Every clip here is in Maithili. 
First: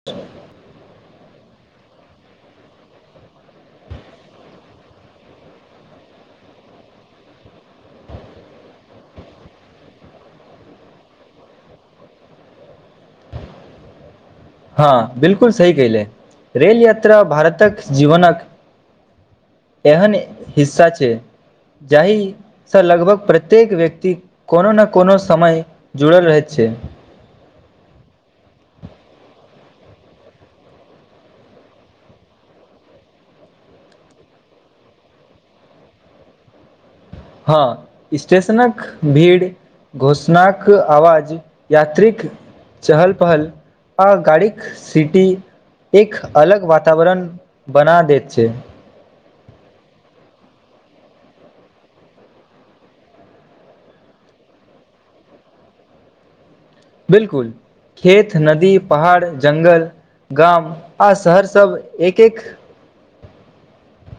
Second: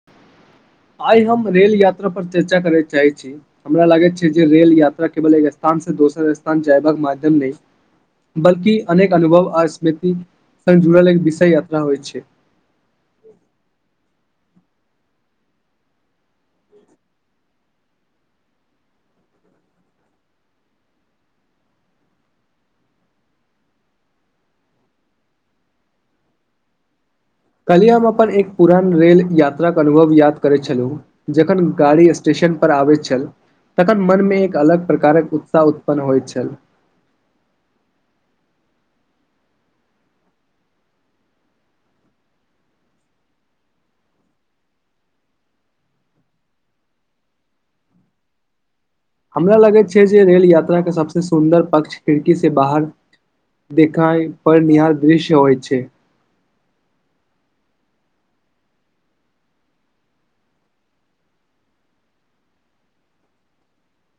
[inaudible] आइ हम रेल यात्रा पर चर्चा करे चाहे छी। हमरा लागैत छै जे रेल यात्रा केवल एक स्थान से दोसर स्थान जयबाक माध्यम नहि। बल्कि अनेक अनुभव आ स्मृति स जुड़ल एक विषय यात्रा होइ छै। हँ बिलकुल सही कहिले रेल यात्रा भारतक जीवनक। एहन हिस्सा छै जाहि। से लगभग प्रत्येक व्यक्ति कोनो ने कोनो समय जुड़ल रहैत छै। कल्हि हम अपन एक पुरान रेल यात्राके अनुभव याद करैत छलहुँ। जखन गाड़ी स्टेशन पर आबैत छल। तखन मनमे एक अलग प्रकारक उत्साह उत्पन्न होइत छल। हँ स्टेशनक भीड़। घोषणाक आवाज यात्रिक। चहल-पहल आ गाड़ीक सीटी। एक अलग वातावरण बना देैत छै। हमरा लगैत छै जे रेल यात्रा के सबसे सुन्दर पक्ष खिड़की से बाहर। देखाय पर निहार दृश्य होइ छै। बिल्कुल खेत, नदी, पहाड़, जंगल। गाम आ शहर सभ एक-एक।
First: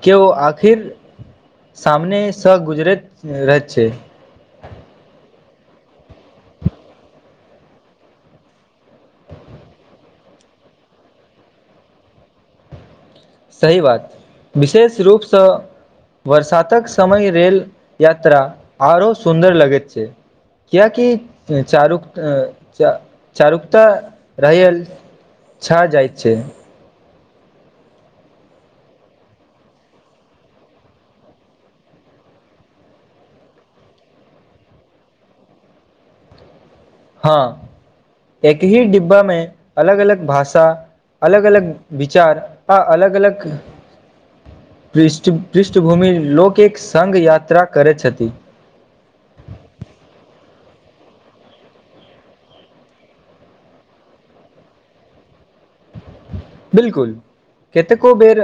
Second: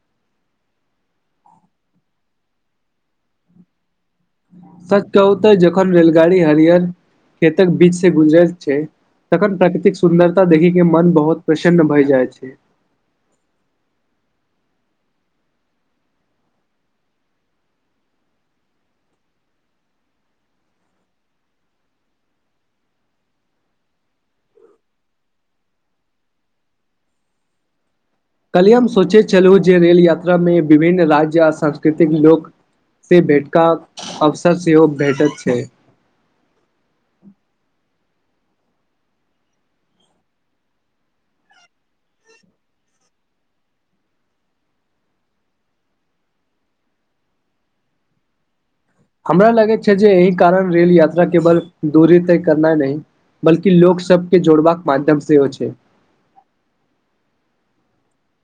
केओ आखिर सामनेसँ गुजरैत रहैत छै। सच कहू तऽ जखन रेलगाड़ी हरियर खेतक बीच से गुजरैत छै। तखन प्राकृतिक सुन्दरता देखी के मन बहुत प्रसन्न भय जाइ छै। सही बात विशेष रूपसँ। वर्षातक समय रेल यात्रा आरो सुन्दर लगैत छै। किएकि चारुक्त च चारुकता रहैए। छा जाइत छै। कलहिये हम सोचैत छलु जे रेल यात्रामे विभिन्न राज्य आ सांस्कृतिक लोक। से भेटका अवसर सेहो भेटैत छै। हँ एक ही डिब्बामे अलग अलग भाषा अलग अलग विचार आ अलग अलग पृष्ठ पृष्ठभूमि लोक एक सङ्ग यात्रा करैत छथि। हमरा लगैत छै जे एहि कारण रेल यात्रा केवल दूरी तय करनाइ नहि। बल्कि लोक सबके जोड़बाक माध्यम सेहो छै। बिल्कुल कतेको बेर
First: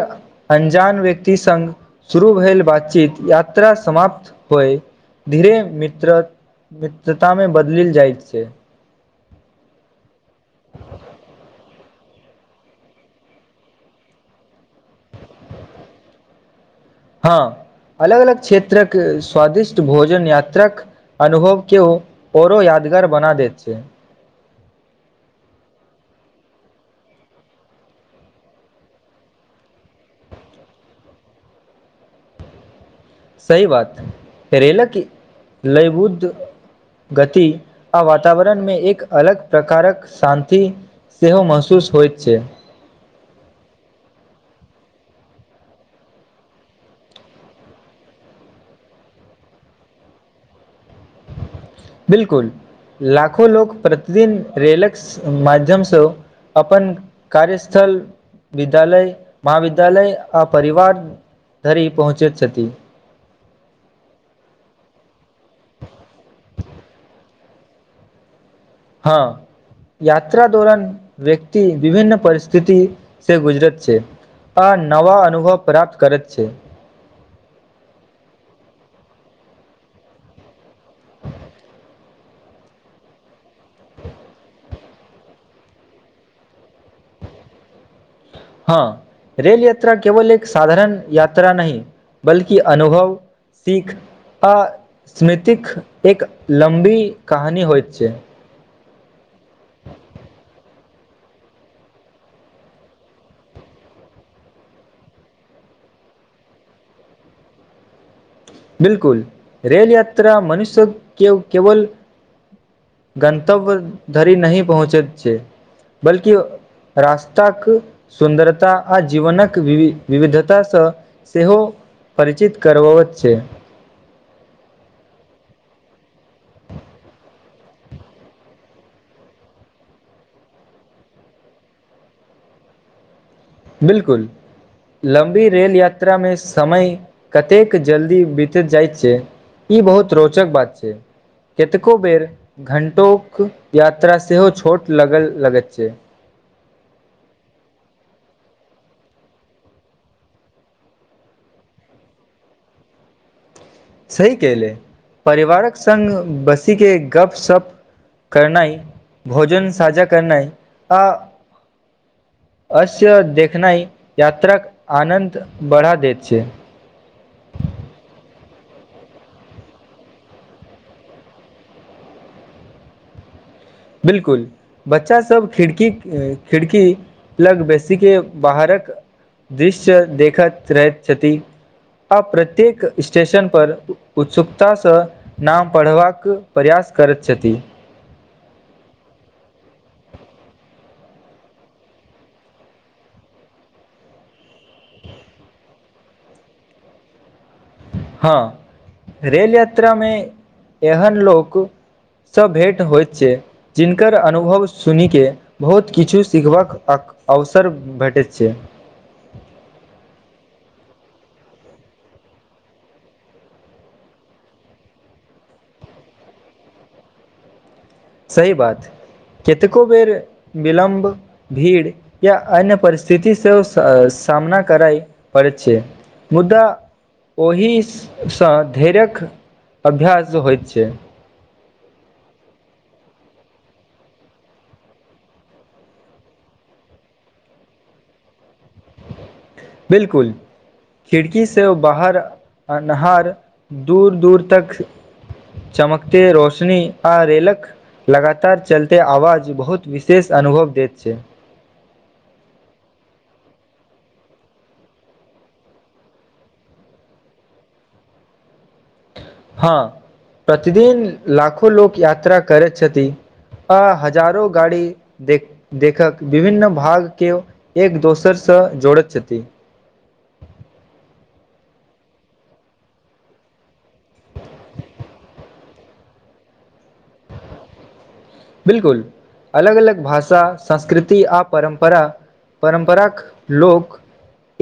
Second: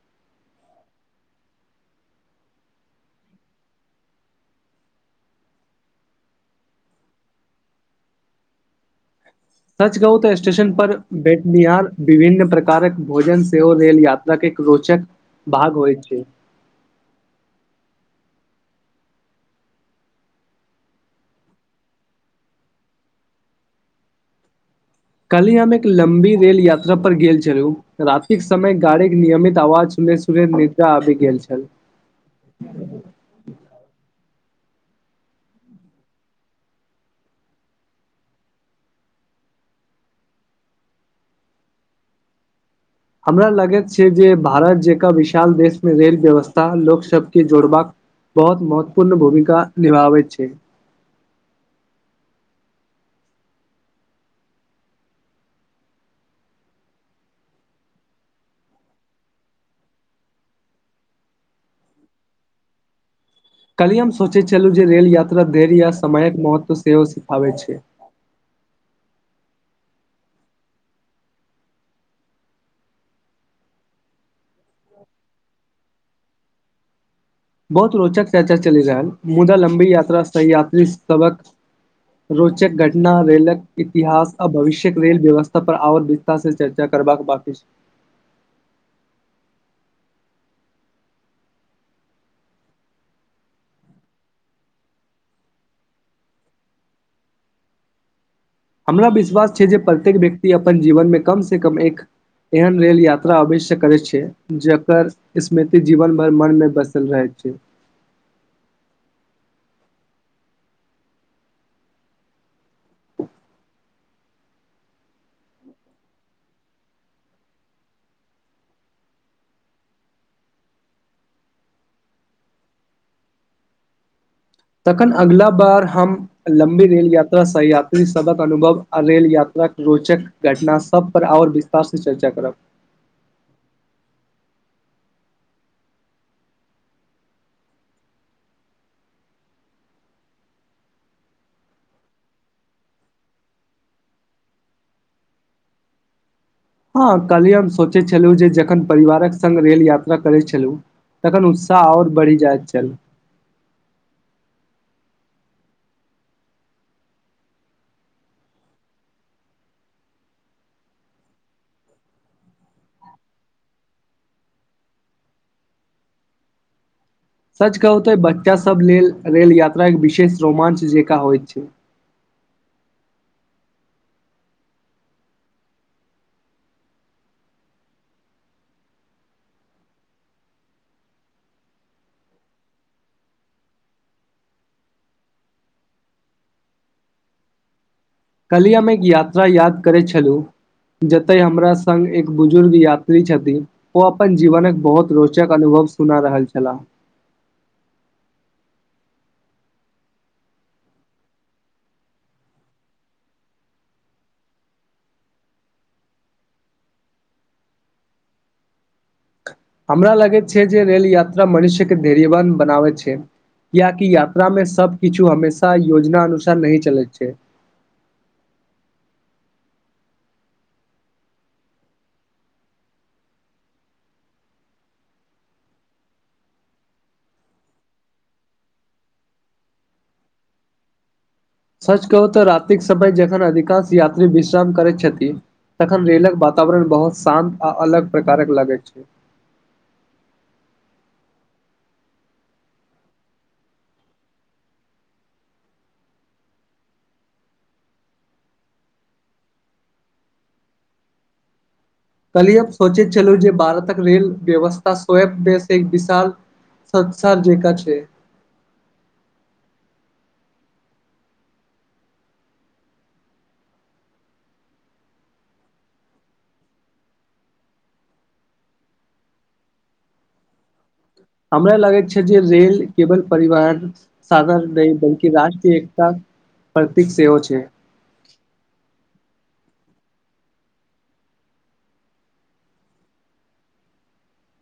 अनजान व्यक्ति संग। शुरू भेलल बातचीत यात्रा समाप्त होइ धीरे मित्र। मित्रता मे बदल जाइत छै। सच कहु तऽ स्टेशन पर भेटनिहार विभिन्न प्रकारक भोजन सेहो। रेल यात्रा एक रोचक भाग होइ छै। हँ अलग अलग क्षेत्रक स्वादिष्ट भोजन यात्रक अनुभव केओ औरो यादगार बना दैत छै। काल्हि हम एक लम्बी रेल यात्रा पर गेल छलु। राातिक समय गाड़ी के नियमित आवाज सुनने से खुबे निंदा आबि गेल छल। सही बात रेेलक लै बुद्ध। गति आ वातावरणमे एक अलग प्रकारक शान्ति। सेहो महसूस होइत छै। हमरा लगैत छै। जे भारत जकाँ विशाल देशमे रेल व्यवस्था लोक सबके जोड़बाक बहुत महत्वपूर्ण भूमिका निभाबै छै। बिल्कुल लाखो लोक प्रतिदिन रेलक माध्यमसँ अपन कार्यस्थल विद्यालय महाविद्यालय आ परिवार धरी पहुँचैत छथि। कल्हि हम सोचैत छलहुँ जे रेल यात्रा धै्य या समयक महत्व सेहो सिखाबैत छै। हँ। यात्रा दौरान व्यक्ति विभिन्न परिस्थिति से गुजरत छै। आ नव अनुभव प्राप्त करैत छै। बहुत रोचक चर्चा चलि रहल मुदा लम्बी यात्रा सऽ यात्री सबक रोचक घटना रेलक इतिहास आ भविष्य्यक रेल व्यवस्था पर आओर भी से चर्चा करबाक बाकि हँ। रेल यात्रा केवल एक साधारण यात्रा नहि बल्कि अनुभव सीख। आ स्मृतिक एक लम्बी कहानी होइत छै। हमरा विश्वास छै जे प्रत्येक व्यक्ति अपन जीवनमे कम से कम एक एहन रेल यात्रा अवश्य करै छै। जकर स्मृति जीवन भर मन मऽ बसल रहै छै। बिल्कुल रेेल यात्रा मनुष्यो के केवल गन्तव्य धरि नहि पहुँचैत छै। बल्कि रास्ताक सुन्दरता आ जीवनक विि विविधताँ स सेहो परिचित करवात छै। तखन अगिला बार हम लम्बी रेल यात्रा सह यात्री सबक अनुभव आ रेल यात्रा रोचक- घटना सबपर आओर विस्तारसँ चर्चा करब। बिल्कुल। लम्बी रेल यात्रामे समय कतेक जल्दी बीत जाइत छै। ई बहुत रोचक बात छै। कतेको बेर घण्टोक यात्रा सेहो छोट लग लगैत छैय हँ कल्हि हम सोचै छलहुँ जे जखन परिवारक संग रेल यात्रा करै छलहुँ तखन उत्साह ओर बढ़ि जायत छल सही केहलै परिवारक संग बसीके गप सप करनाइ भोजन साझा करनाइ आ असय देखनाइ यात्राक आनन्द बढ़ा दैत छै सच कहु तऽ बच्चा सब लेल रेल यात्रा एक विशेष रोमांच जेका होइत छै बिल्कुल बच्चा सब खिड़की खिड़की लग बेसीे बाहरक दृश्य देखैत रहैत छथि आ प्रत्येक स्टेशन पर उत्सुकता सँ नाम पढ़बाक प्रयास करैत छथि काल्हि हम एक यात्रा याद करै छलहुँ जते हमरा सग एक बुजुर्ग यात्री छथिन ओ अपन जीवनक बहुत रोचक अनुभव सुना रहल छलाह हँ रेल यात्रा में एहन लोक सब भेंट होइत छै जिनकर अनुभव सुनिके बहुत किछु सिखबाक अक अवसर भेटैत छै हमरा लगै छै जे रेल यात्रा मनुष्य के धैर्यवान बनाबै छै कियाकि यात्रामे सब किछु हमेशा योजना अनुसार नहि चलैत छै सही बात कतेको बेर विलम्ब भीड़ या अन्य परिस्थिति सेहो स सामना करइ पड़ै छै मुद्दा ओहिसँ धैरक अभ्यास होइत छै सच कहु तऽ रातिक समय जखन अधिकांश यात्री विश्राम करैत छथि तखन रेलक वातावरण बहुत शान्त आ अलग प्रकारक लगैत छैय बिल्कुल खिड़की से बाहर अन्हार दूर दूर तख चमकते रोशनी आ रेलक लगातार चलते आवाज बहुत विशेष अनुभव दैत छै कल्हि हम सोचैत छलहु जे भारतक रेल व्यवस्था स्वयस एक विशाल संसार जेका छैय हँ प्रतिदिन लाखो लोक यात्रा करैत छथि आ हजारो गाड़ी देख देखक विभिन्न भाग के एक दोसर सँ जोड़ैत छथि हमरा लगैत छै जे रेल केवल परिवहन साधन नहि बल्कि राष्ट्रीय एकता प्रतीक सेहो छै बिल्कुल अलग अलग भाषा संस्कृति आ परम्परा परमपराक लोग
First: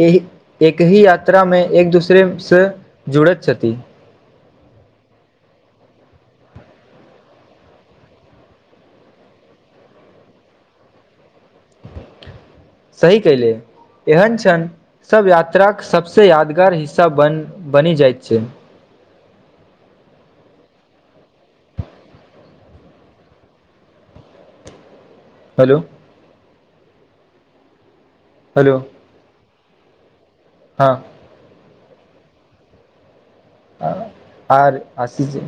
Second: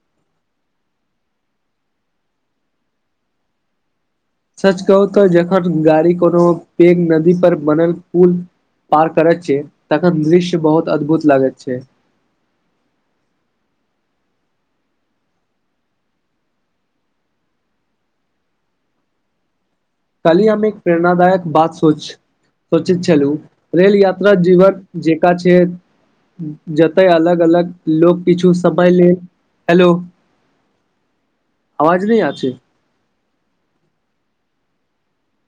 एहि एकहि यात्रामे एक दूसरे सँ जुड़ैत छथि सच कहु तऽ जखन गाड़ी कोनो पेघ नदी पर बनल पुल पार करे छीयै तखन दृश्य बहुत अदभुत लागैत छै सही कैहले एहन छन सब यात्राक के सबस यादगार हिस्सा बन बनि जाइत छै कल्हि हम एक प्रेरणादायक बात सोच सोचैत छलहु रेल यात्रा जीवन जेंका छै हेलो जतय अलग अलग लोक किछु हेलो समय लेल हेलो हाँ अवाज नहि आ छै आ-आर आसी छै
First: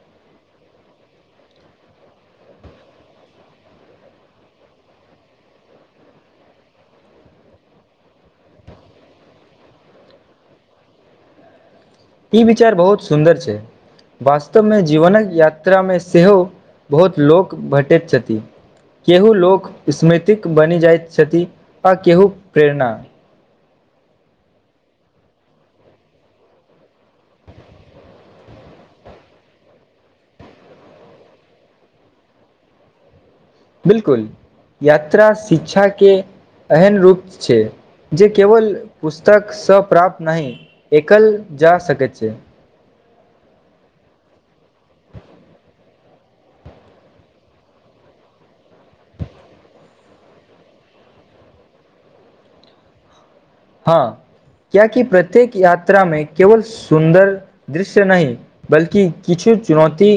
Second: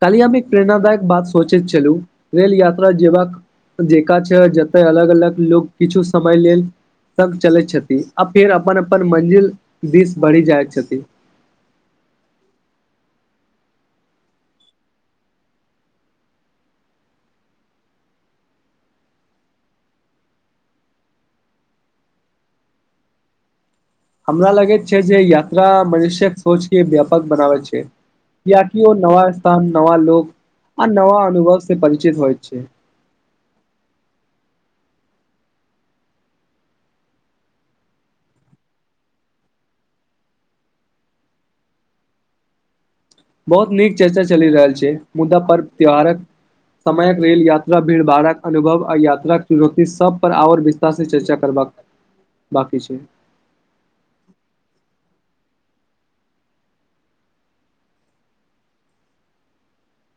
काल्हि हम एक प्रेरणादायक बात सोचैत छलहुँ रेल यात्रा जेबाक जेका छै जते अलग अलग लोग किछु समय लेल तक चलैत छथि आ फेर अपन अपन मंजिल दिस बढि जाइ छथिन ई विचार बहुत सुन्दर छै वास्तवमे जीवनक यात्रामे सेहो बहुत लोक भेटैत छथिन केहू लोक स्मृतिक बनि जाइत छथि आ केहू प्रेरणा हमरा लगैत छै जे यात्रा मनुष्यक सोचके व्यापक बनाबै छै कियाकि ओ नवा स्थान नवा लोक आ नवा अनुभव से परिचित होइ छै बिल्कुल यात्रा शिक्षाके एहन रूप छै जे केवल पुस्तकसँ प्राप्त नहि एकल जा सकैत छै बहुत नीक चर्चा चलि रहल छै मुद्दा पर्व त्यौहारक समयक रेल यात्रा भीड़ भाड़क अनुभव आ यात्राक चुनौती सब पर आओर वि्त- -सतारसँ चर्चा करबाक बांकी छै हाँ कियाकि प्रत्येक य्रात्रामे केवल सुन्दर दृश्य नहि बल्कि किछु चुनौती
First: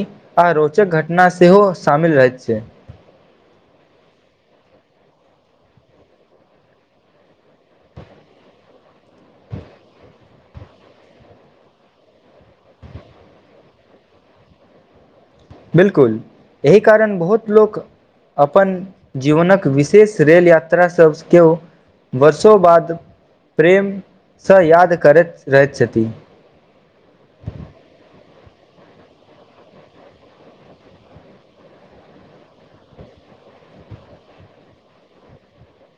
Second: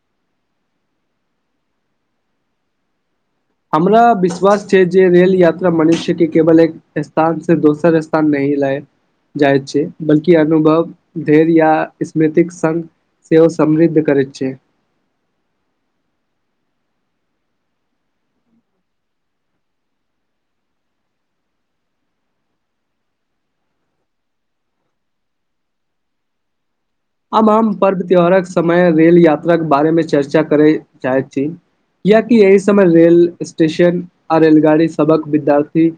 आ रोचक घटना सेहो शामिल रहैत छै हमरा विश्वास छै जे रेल यात्रा मनुष्यके केवल एक स्थान से दोसर स्थान नहि लए जाइत छै बल्कि अनुभव धैर्य या स्मृतिक संग सेहो समृद्ध करै छै बिल्कुल एहि कारण बहुत लोक अपन जीवनक विशेष रेल यात्रा सभ केयौ वर्षो बाद प्रेमसँ याद करैत रहैत छथि आब हम पर्व त्योहारक समय रेल यात्राक बारेमे चर्चा करै चाहैत छी कियाकि एहि समय रेल स्टेशन आ रेलगाड़ी सबक विद्यार्थी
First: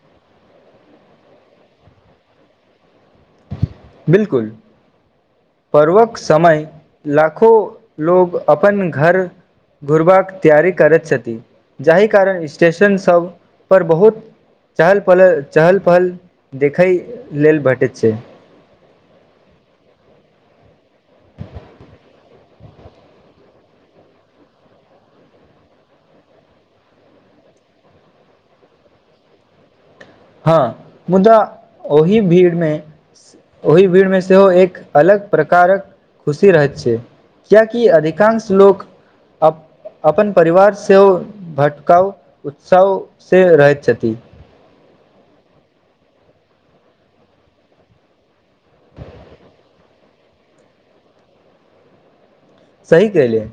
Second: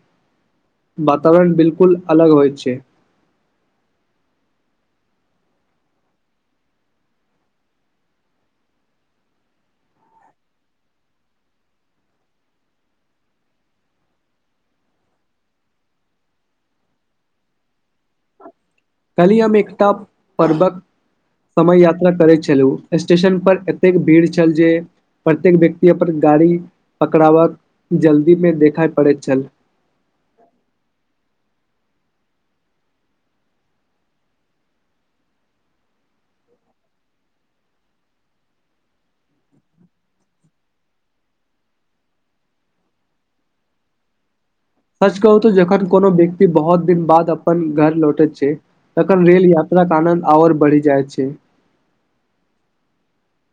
वातावरण बिल्कुल अलग होइ छै बिल्कुल पर्वक समय लाखों लोग अपन घर घूरबाक तैयारी करैत छथि जाहि कारण स्टेशनसभ पर बहुत चहल पल-चहल पहल देखै लेल भेटैत छै काल्हि हम एकटा पर्वक समय यात्रा करैत छलहूँ स्टेशन पर एतेक भीड़ छल जे प्रत्येक व्यक्ति अप्पन गाड़ी पकड़ावाक जल्दीमे देखाइ पड़ैत छल हाँ मुदा ओहि भीड़मे ओहि भीड़मे सेहो एक अलग प्रकारक खुशी रहैत छै कियाकि अधिकांश लोक अब अपन परिवार सेहो भटकाव उत्साह से रहैत छथि सच कहूँ तो जखन कोनो व्यक्ति बहुत दिन बाद अपन घर लौटे छै तखन रेल यात्रा यात्राक आनन्द आओर बढ़ि जाइ छै सही कहलियै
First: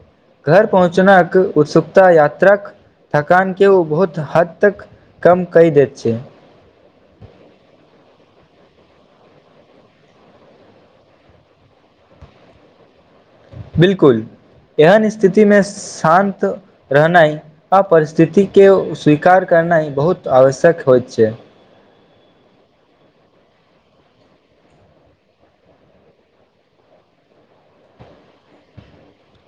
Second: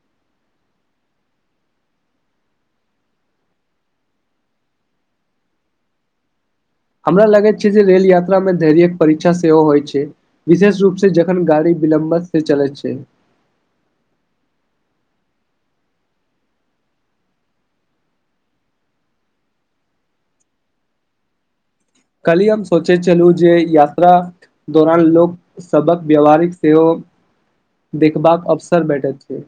घर पहुँचवाक उत्सुकता यात्राक थकानके ओ बहुत हद तक कम कइ दैत छै हमरा लगैत छै जे रेल यात्रा मे धैर्य्यक परीक्षा सेहो होइ छै विशेष रूप से जखन गाड़ी विलम्ब से चलैत छै बिलकुल एहन स्थिति में शान्त रहनाइ आ परिस्थिति के स्वीकार करनाइ बहुत आवश्यक होइत छै काल्हि हम सोचै छलू जे यात्रा दौरान लोक सबहक व्यवहारिक सेहो देखबाक अवसर भेठैत छै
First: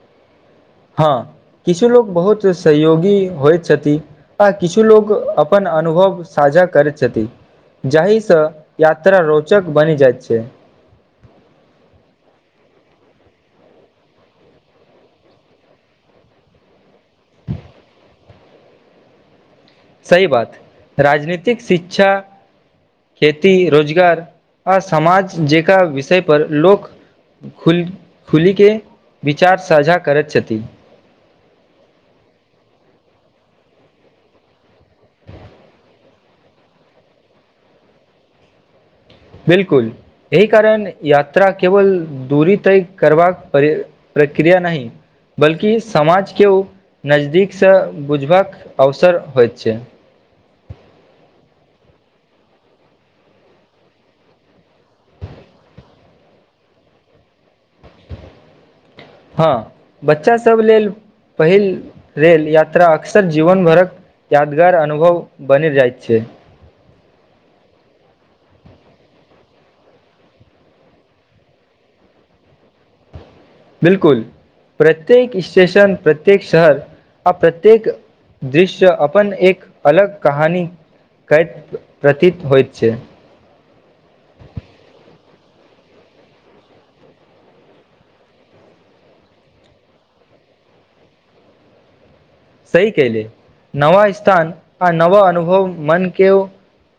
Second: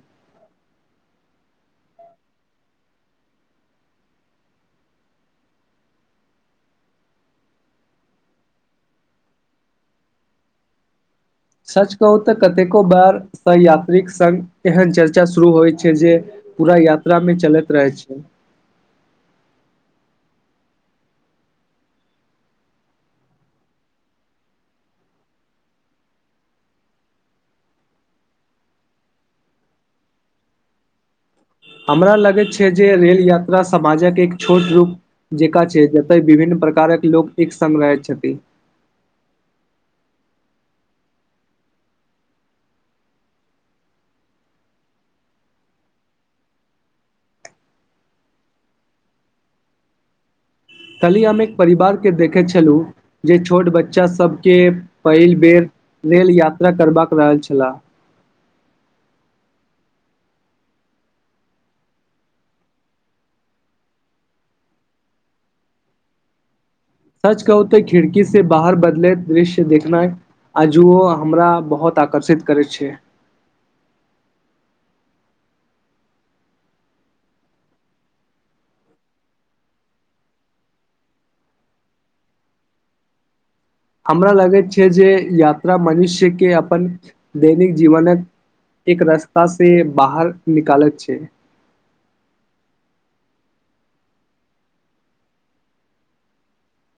हँ किछु लोक बहुत सहयोगी होइत छथि आ किछु लोक अपन अनुभव साझा करैत छथि जाहि सँ यात्रा रोचक बनि जाइत छै सच कहू तऽ कतेको बेार सह यात्रीक सङ्ग एहन चर्चा शुरू होइत छै जे पूरा यात्रा में चलैत रहै छै सही बात राजनीतिक शिक्षा खेती रोजगार आ समाज जेका विषय पर लोक खल खुलीके विचार साझा करैत छथि हमरा लगैत छै जे रेल यात्रा समाजक एक छोट रूप जेका छै जतय विभिन्न प्रकारक लोक एक संग‌ रहैत छथि बिल्कुल एहि कारण यात्रा केवल दूरी तय करबाक प्रक्रिया नहि बल्कि समाज के ओ नजदीक सँ बुझबाक अवसर होइत छैय काल्हि हम एक परिवार के देखैत छलहुँ जे छोट बच्चा सबके पहिल बेर रेल यात्रा करबाका रहल छलाह हँ बच्चासभ लेल पहिल रेल यात्रा अक्सर जीवन भरक यादगार अनुभव बनि जाइत छैय सच कहूते खिड़की से बाहर बदले दृश्य देखनाए आ जुओ हमरा बहुत आकर्षित करे छैय बिलकुल प्रत्येक स्टेशन प्रत्येक शहर आ प्रत्येक दृश्य अपन एक अलग कहानी करैत प्रतीत होइत छै हमरा लगैत छै जे यात्रा मनुष्य के अपन दैनिक जीवनक एक रास्ता से बाहर निकालैत छै सही केहले नवा स्थान आ नव अनुभव मन के